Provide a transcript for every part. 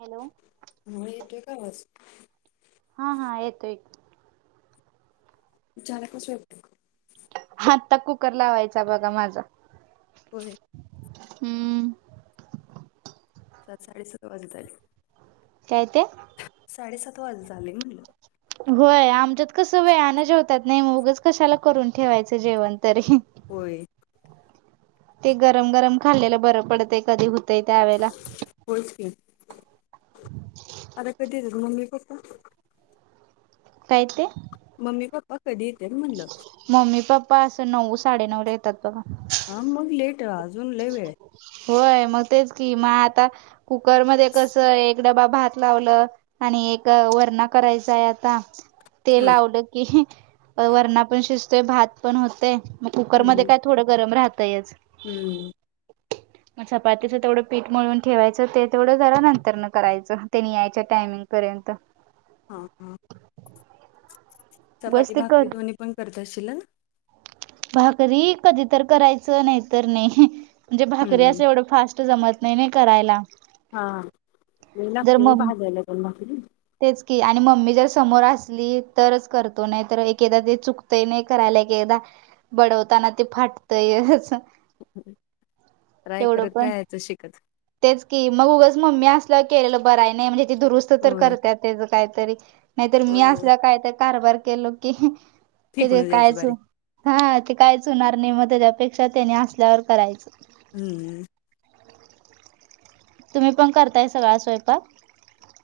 Hello. म हे ट कायवाच [unintelligible] हा, हा, येतो एक झाला का स्व [unintelligible] आत्ता कुकर लावायचा बघा माझा. होय.... हम्म. सात साडे सात वाजत आले. काय ते. साडेसात वाजत आले म्हणलं. होय, आमच्यात कस वेळानं जेवतात नाही उगाच कशाला करून ठेवायचं जेवण तरी. होय. ते गरम गरम खाल्लेला बरं पडतय, कधी होतय त्यावेळेला होच की, आता कधी येतात मम्मी पप्पा? काय ते? मम्मी पप्पा कधी येते म्हणलं. मम्मी पप्पा असं नऊ साडेनऊ येतात बघा. हा मग लेट आहे, अजून लय वेळ होय, मग तेच कि म आता कुकरमध्ये कस एक डबा भात लावलं, आणि एक वरणा करायचाय आता. ते हम्म लावलं की, वरणा पण शिजतोय भात पण होतय म कुकरमध्येध्ये हम्म. काय थोडं गरम राहतंयच. हम्म. चपातीचं तेवढं पीठ मिळून ठेवायचं, ते तेवढं जरा नंतर न करायचं ते न यायच्या टायमिंग पर्यंत. हा, हा बस चपाती, ते कर भाकरी, दोन्ही पण करत असशल? भाकरी कधी तर करायचं, नाहीतर नाही म्हणजे भाकरी हम्म. असं एवढं फास्ट जमत नाही नाही करायला. हा, लय जर लागते मम्मी भाजायला पण भाकरी. तेच की, आणि मम्मी जर समोर असली तरच करतो नाही तर एकेदा ते चुक नाही करायला क एकदा बडवताना ते फाटतयच. ट्राय करत राहायचं शिकत तेच की, मग उगच मम्मी असलं केलेलं बराय नाही म्हणजे ती दुरुस्त तर होय. करतात. त्याच काहीतरी नाहीतर मी होय होय. असल्या कायतरी कारभार केलो की तिथे फेकूनच द्यायची कायच, बारी हा ते कायच होणार नाही मग त्याच्यापेक्षा त्यानी असल्यावर करायचं. हम्म. तुम्ही पण करताय सगळा स्वयंपाक?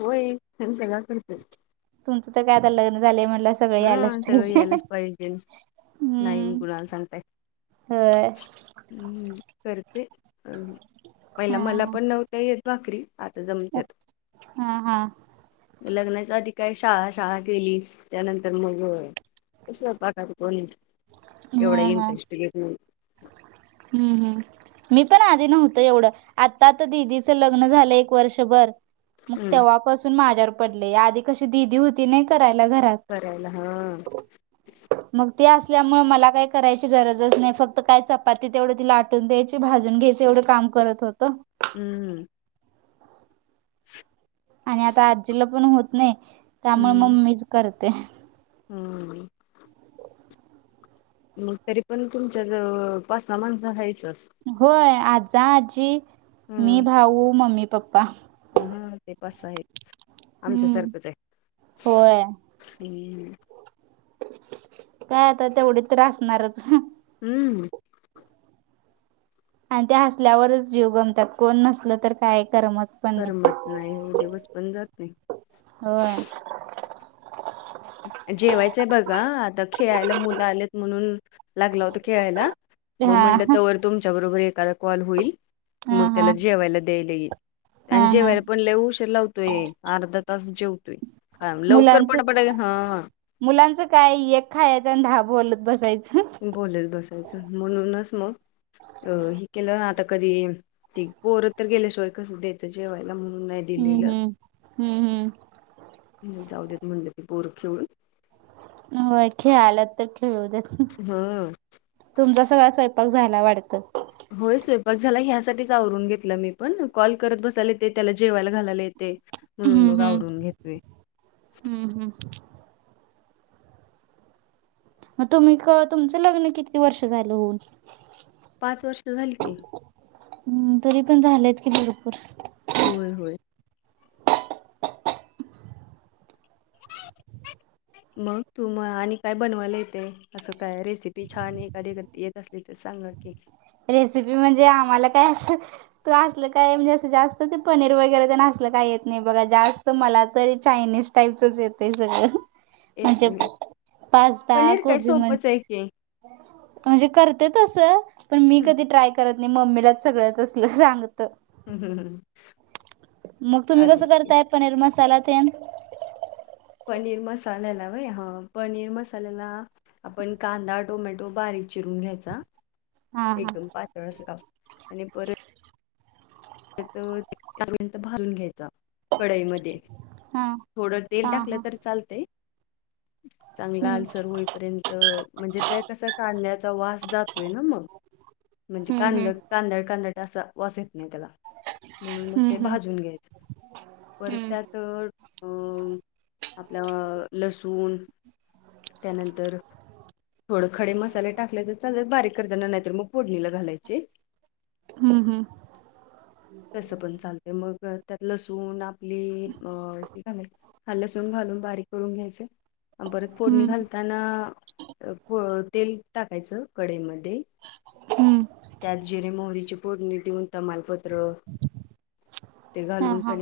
होय, आणि सगळं करतोय. तुमचं तर काय आता लग्न झालंय म्हटलं सगळ आलंच हा सगळं पाहिजे. यायलाच पाहिजे. नाही मी हम्म कुणाला होय. ह् करते, पहिला मला हा पण नव्हता येत भाकरी आता जमत हा हा हा [inaudible] लग्नाच्या आधी काय शाळा शाळा केेली त्यानंतर मग क पाकार कोणी हा एवढा हा इंटरेस्ट घेत हम्म हम्म मी पण आधी नव्हत एवढं आता आता दिदीचं लग्न झालं एक वर्षभर मग हम्म, तेव्हापासून माझ्यावर पडले, आधी कशी दिीदी होती नाही करायला घरात. करायला, हा मग ते असल्यामुळे मला काही करायची गरजच नाही फक्त कायच चपाती तेवढं ति लाटून द्यायची, भाजून घ्यायच एवढं काम करत होतं. हम्म आणि आता आजीला पण होत नाही त्यामुळे हम्म मम ममीच करते हम्म तरी पण तुमच्या ज पाच स माणसं घ्यायच असतं होय आजा आजी मी हम्म भाऊ मम्मी पप्पा हा ते पास आहे हम्म आमच्यासारखंच आहे होय हम्म काय आता तेवढी त्रासणारच हम्म आणि ते हसल्यावरच जीव गमतात कोण नसल तर काय करमत पण नाही करमत नाही दिवस पण जात नाही होय जेवायचंय बघा आता खेळायला मुलं आलेत म्हणून लागला होत खेळायला मग हा म्हंटलं तर वर तुमच्या बरोबर एखादा कॉल होईल हा मग हा त्याला जेवायला द्यायलाल हा आणि हा जेवायला पण ललेहू श लावतोय अर्धा तास जेवतोय खा लवकर मुलांच पटापटा हां मुलांचं काय एक खायच आणि दहा बोलत बसायचं बोलेल बसायचं म्हणूनच मग अ हि केलं ना आता कधी त पोर तर गेल्या सोय कस जेवायला म्हणून नाही हम्म दिलेलं हम्म हम्म जाऊ देत म्हणलं ती बोरं खेळून होय खेळालात तर खेळू देत नाही हा तुमचा सगळा स्वयंपाक झायला वाटतं होय स्वयंपाक झाला ह्यासाठीच आवरून घेतलं मी पण कॉल करत बसायला येते त्याला जेवायला घालायला येते म्हणून हम्म मग हम्म आवरून घेतवे हम्म हम्म मग तुम्ही तुमचं लग्न किती वर्ष झाल होन पाच वर्ष झाली काी हम् तरी पण झालंय की भरपूर होय होय [inaudible] मग तू मग आणि काय बनवायला येते असं काय रेसिपी छान एखादी एख येत असली तर सांगा की रेसिपी म्हणजे आम्हाला काय अस त असलं काय म्हणजे असं जास्त ते पनीर वगैरे ते नासलं काय येत नाही बघा जास्त तर मला तरी चायनीज टाईपचच येते सगळं म्हणजे येते मी पास्ता पनीर काय गोबी म्ह सोपंच आहे की म्हणजे करते तस पण मी हं, कधी ट्राय करत मम्मीलाच सगळ्यात असलं सांगत हम्म हम् हम् मग तुम्ही कसं काजय करताय पनीर मसाला ते पनीर मसाल्याला भाई हा पनीर मसाल्याला आपण कांदा टोमॅटो बारीक ून घ्या हा हा. एक प पर त्यापंत भालून घ्यायचा कढाईमध्ये हा थोडं तेल हा टाकलं हा तर चालत चांगला हम्म आल्सर होईपर्यंत म्हणजे त्या कसा काढण्याचा वास जात. तोय ना मग म्हणजे हम्म कांद हम्म कांदड कांदळ अस वाचेत नाही त्याला मगून मग ते हम्म भाजून घ्यायचं परत हम्म हम्म त्यात अ आपलं लसूण त्यानंतर थोड खडे मसाले टाकले तर चालत बारीक करताना नाहीतर मग पोडणीला घालायचे. हम् हम. तसं पण चालते मग त्यात लसून आपली अ. हा लसूण घालून बारीक करून घ्यायचे परत फोडणी हम्म घालताना तेल टाकायचं कढमध्ये हम्म त्यात जिरे मोरीचेची पोडणी देऊन तमालपत ते हा घालून हा त्या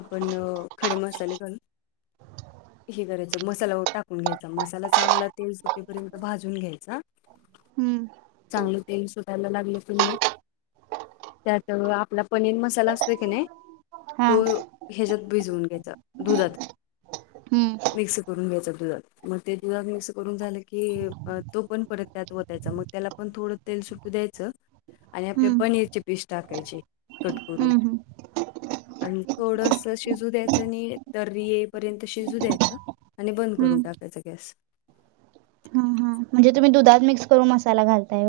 आपण खडे मसाले घालून. हे करायचं मसाला टाकून घ्यायचा मसाला चांगला तेल सुटेपर्यंत भाजून घ्यायचा. हम्म. चांगले तेल सुोधायला लागले पि म त्याच आपला पनीर मसाला असतोय की नाही. हा तो ह्याच्यात भिजवून घ्यायचा दुधात हम्म मिक्स करून घ्याचातलं जात. मग ते जुध मिक्स करून झालं की तो पण परत त्यात वतायचा मग त्याला पण थोडं. तेल सुटू द्यायचं आणि आपले हम्म पनीरचे पीस टाकायचे कट करून हम्म हम्म आणि थोडस शिजू द्यायचं नाही द येपर्यंत शिजू द्यायचं. आणि बंद करून हम्म टाकायचा गॅस. हा हा म्हणजे तुम्ही दुधात मिकस करून मसाला घालताय.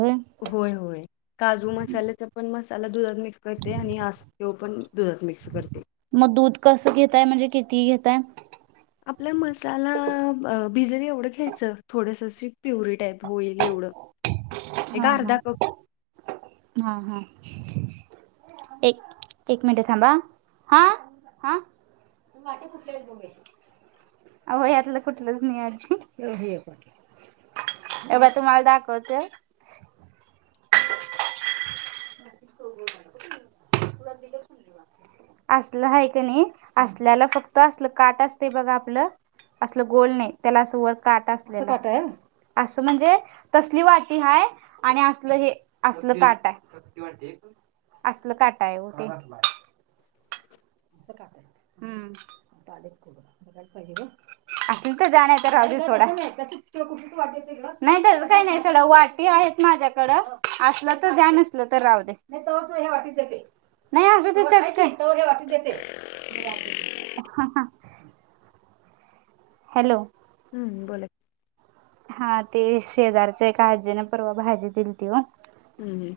होय होय. काजू मसाल्याचा पण मसाला दुधात मिक्स करते आणि आस् तेव पण दुधात मिक्स करते. मग दूध कसं घेतताय म्हणजे किती घेतय. आपल्या मसाला भिजल एवढं घ्यायचं थोडस प्युरी टाईप होईल एवढं. ह. ते घरदा को हा हां. एक एक मिनटे थांबा हा हा. वाटे फुठले बोे अ यातलं कुठलंच नाही आजी एव तुम्हाला दाखवते. असलं ह का नाही असल्याला फक्त असल काट असते बघा आपलं. अस गोल नाही त्याला असं वर काट असत. असं म्हणजे तसली वाटी हाय आणि असलं हे असलं ताट आहे. असल काटा आहे हो ते कायेत आले कुडं बघायला पाहिजे ग. असल तर जाण तर राजू सोडा. नाही तरच काही नाही सड वाट आहेत माझ्याकडं असलं तर ध्यान असलं तर राह दे. नाही तर तू हे वाटच काही नाही अस तथ काही े वाटत येते. हॅलो. हम्म बो. हा ते शेजारच्या एका आजीने परवा भाजी दिली त व हम् हम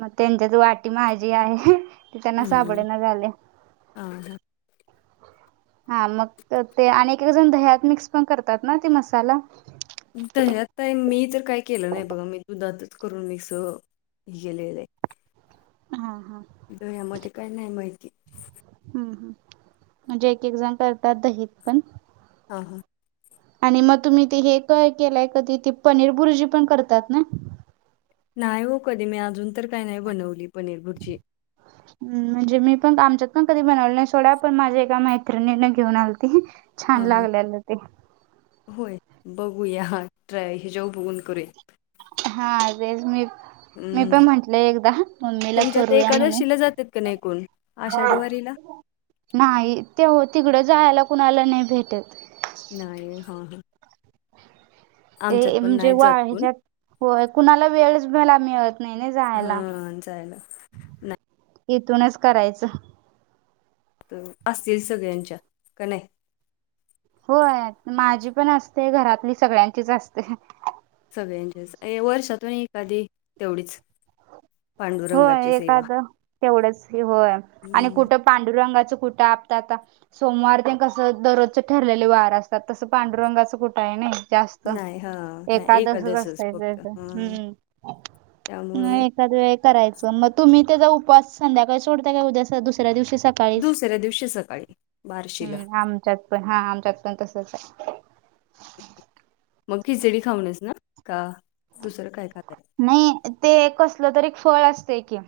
मग त्यांच्यात वाटी माझी आहे ती त्यांना साबळेना झाले. ह. हा मग ते आणि एक जण दह्यात मिक्स पण करतात ना ते मसाला दयात मी तर काय केलं नाही बघा मी दुधातच करून मिक्स केलेलं आहे हा हा. धयामध्ये काय नाय माहिती हम् हम म्हणजे एक एकजण करतात दहीत पण हा हां आणि मग तुम्ही ते हे काय केलंय कधी त पनीर बुरजी पण करतात ना नाही हो कधी मी अजून तर काही नाही बनवली पनीर भुरजी [inaudible] म्हणजे मी पण आमच्यात पण कधी बनवलं नाही सोडा पण माझ्या एका मैत्रिणीन घेऊन आलती छान हा हा. लागल्यालं ते होय बघूया ट्रा हिच्याेऊ बघून करूया हां रेलमी हम्म तुमच्यात करूया म्हणून. एकादशिला जातात का नाही कोण आषाढीवारीला नाही तेव तिकडं जायला कुणाला नाय भेटत नाही हा हा आमच्यात ते पण म्हणजे नाही वा जात कोण ह्याच्यात होय कुणाला वेळच मिळणार नाय नाही नाही हा जायला जायला नाही इथूनच करायचं तर असतील सगळ्यांच्या कनाय होय माझी पण असते घरातली सगळ्यांचीच असते सगळ्यांच्याच ए वर्षातून एखादी तेवढीच पांडुरंगाची होय सेवा एखादं तेवढंच होय आणि हम्म. कुठं पांडुरंगाचं कुठं आप्त आता सोमवार तेन कसं दररोजचे ठरलेले वार असतात तसं पांडुरंगाच कुठंय नाय जास्त नाही हां, नाही एकादसच असायच फक्त याच हां, हम् त्यामुळं मग नाही सगळे करायं मग तुम्ही त्याचा उपवास संध्याकाळी सोडता काय उद्या स दुसऱ्या दिवशी स काळीच दुसऱ्या दिवशी सकाळी बार्शीला हम्म आमच्यात पण हा आमच्यात पण तसच आहे मग खिचडी खाऊनच ना का दुसरं काय खाताय नाही ते कसलं तरी एक फळ असत की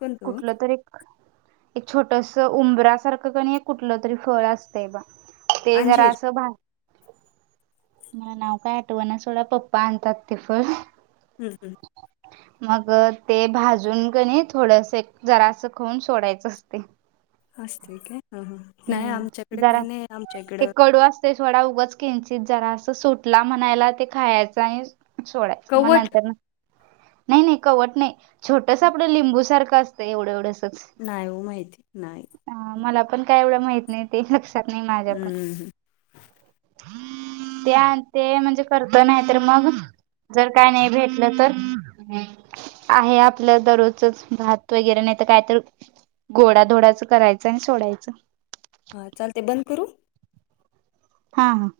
कोणतं ओ? कुठलं तरी एक छोटस उंबरा सारखं कणी कुठलं तरी फळ असतंय बा ते जरा अंजीर असं भां मला नाव काय आठवण सोडा पप्पा आणतात ते फळ हम् हम् मग ते भाजून कणय थोडंस एक जरासं खाऊन सोडायचं असतय असाते काय हं नाही हम्म आमच्याकडे जरा काही नाही आमच्या इकडे ते थोडा उगच किंचित जरासं सुटला म्हणायला ते खायचा आणि स सोळडायच कवट मनंतर नाही नाही कवट नाही छोटस आपलं लिंबू सारखं असतं एवढं एवढंसच नाही ओ माहिती नाही ह मला पण काय एवढं माहित नाही ते लक्षात नाही माझ्या पण हं, हं ते ते म्हणजे करत नाही तर मग जर काय नाही भेटलं तर आहे आपलं दररोजच भात वगैरे नाही तर काय तर गोडा धोडाचं करायचं आणि सोडायचं हा चालते बंद करू हा हा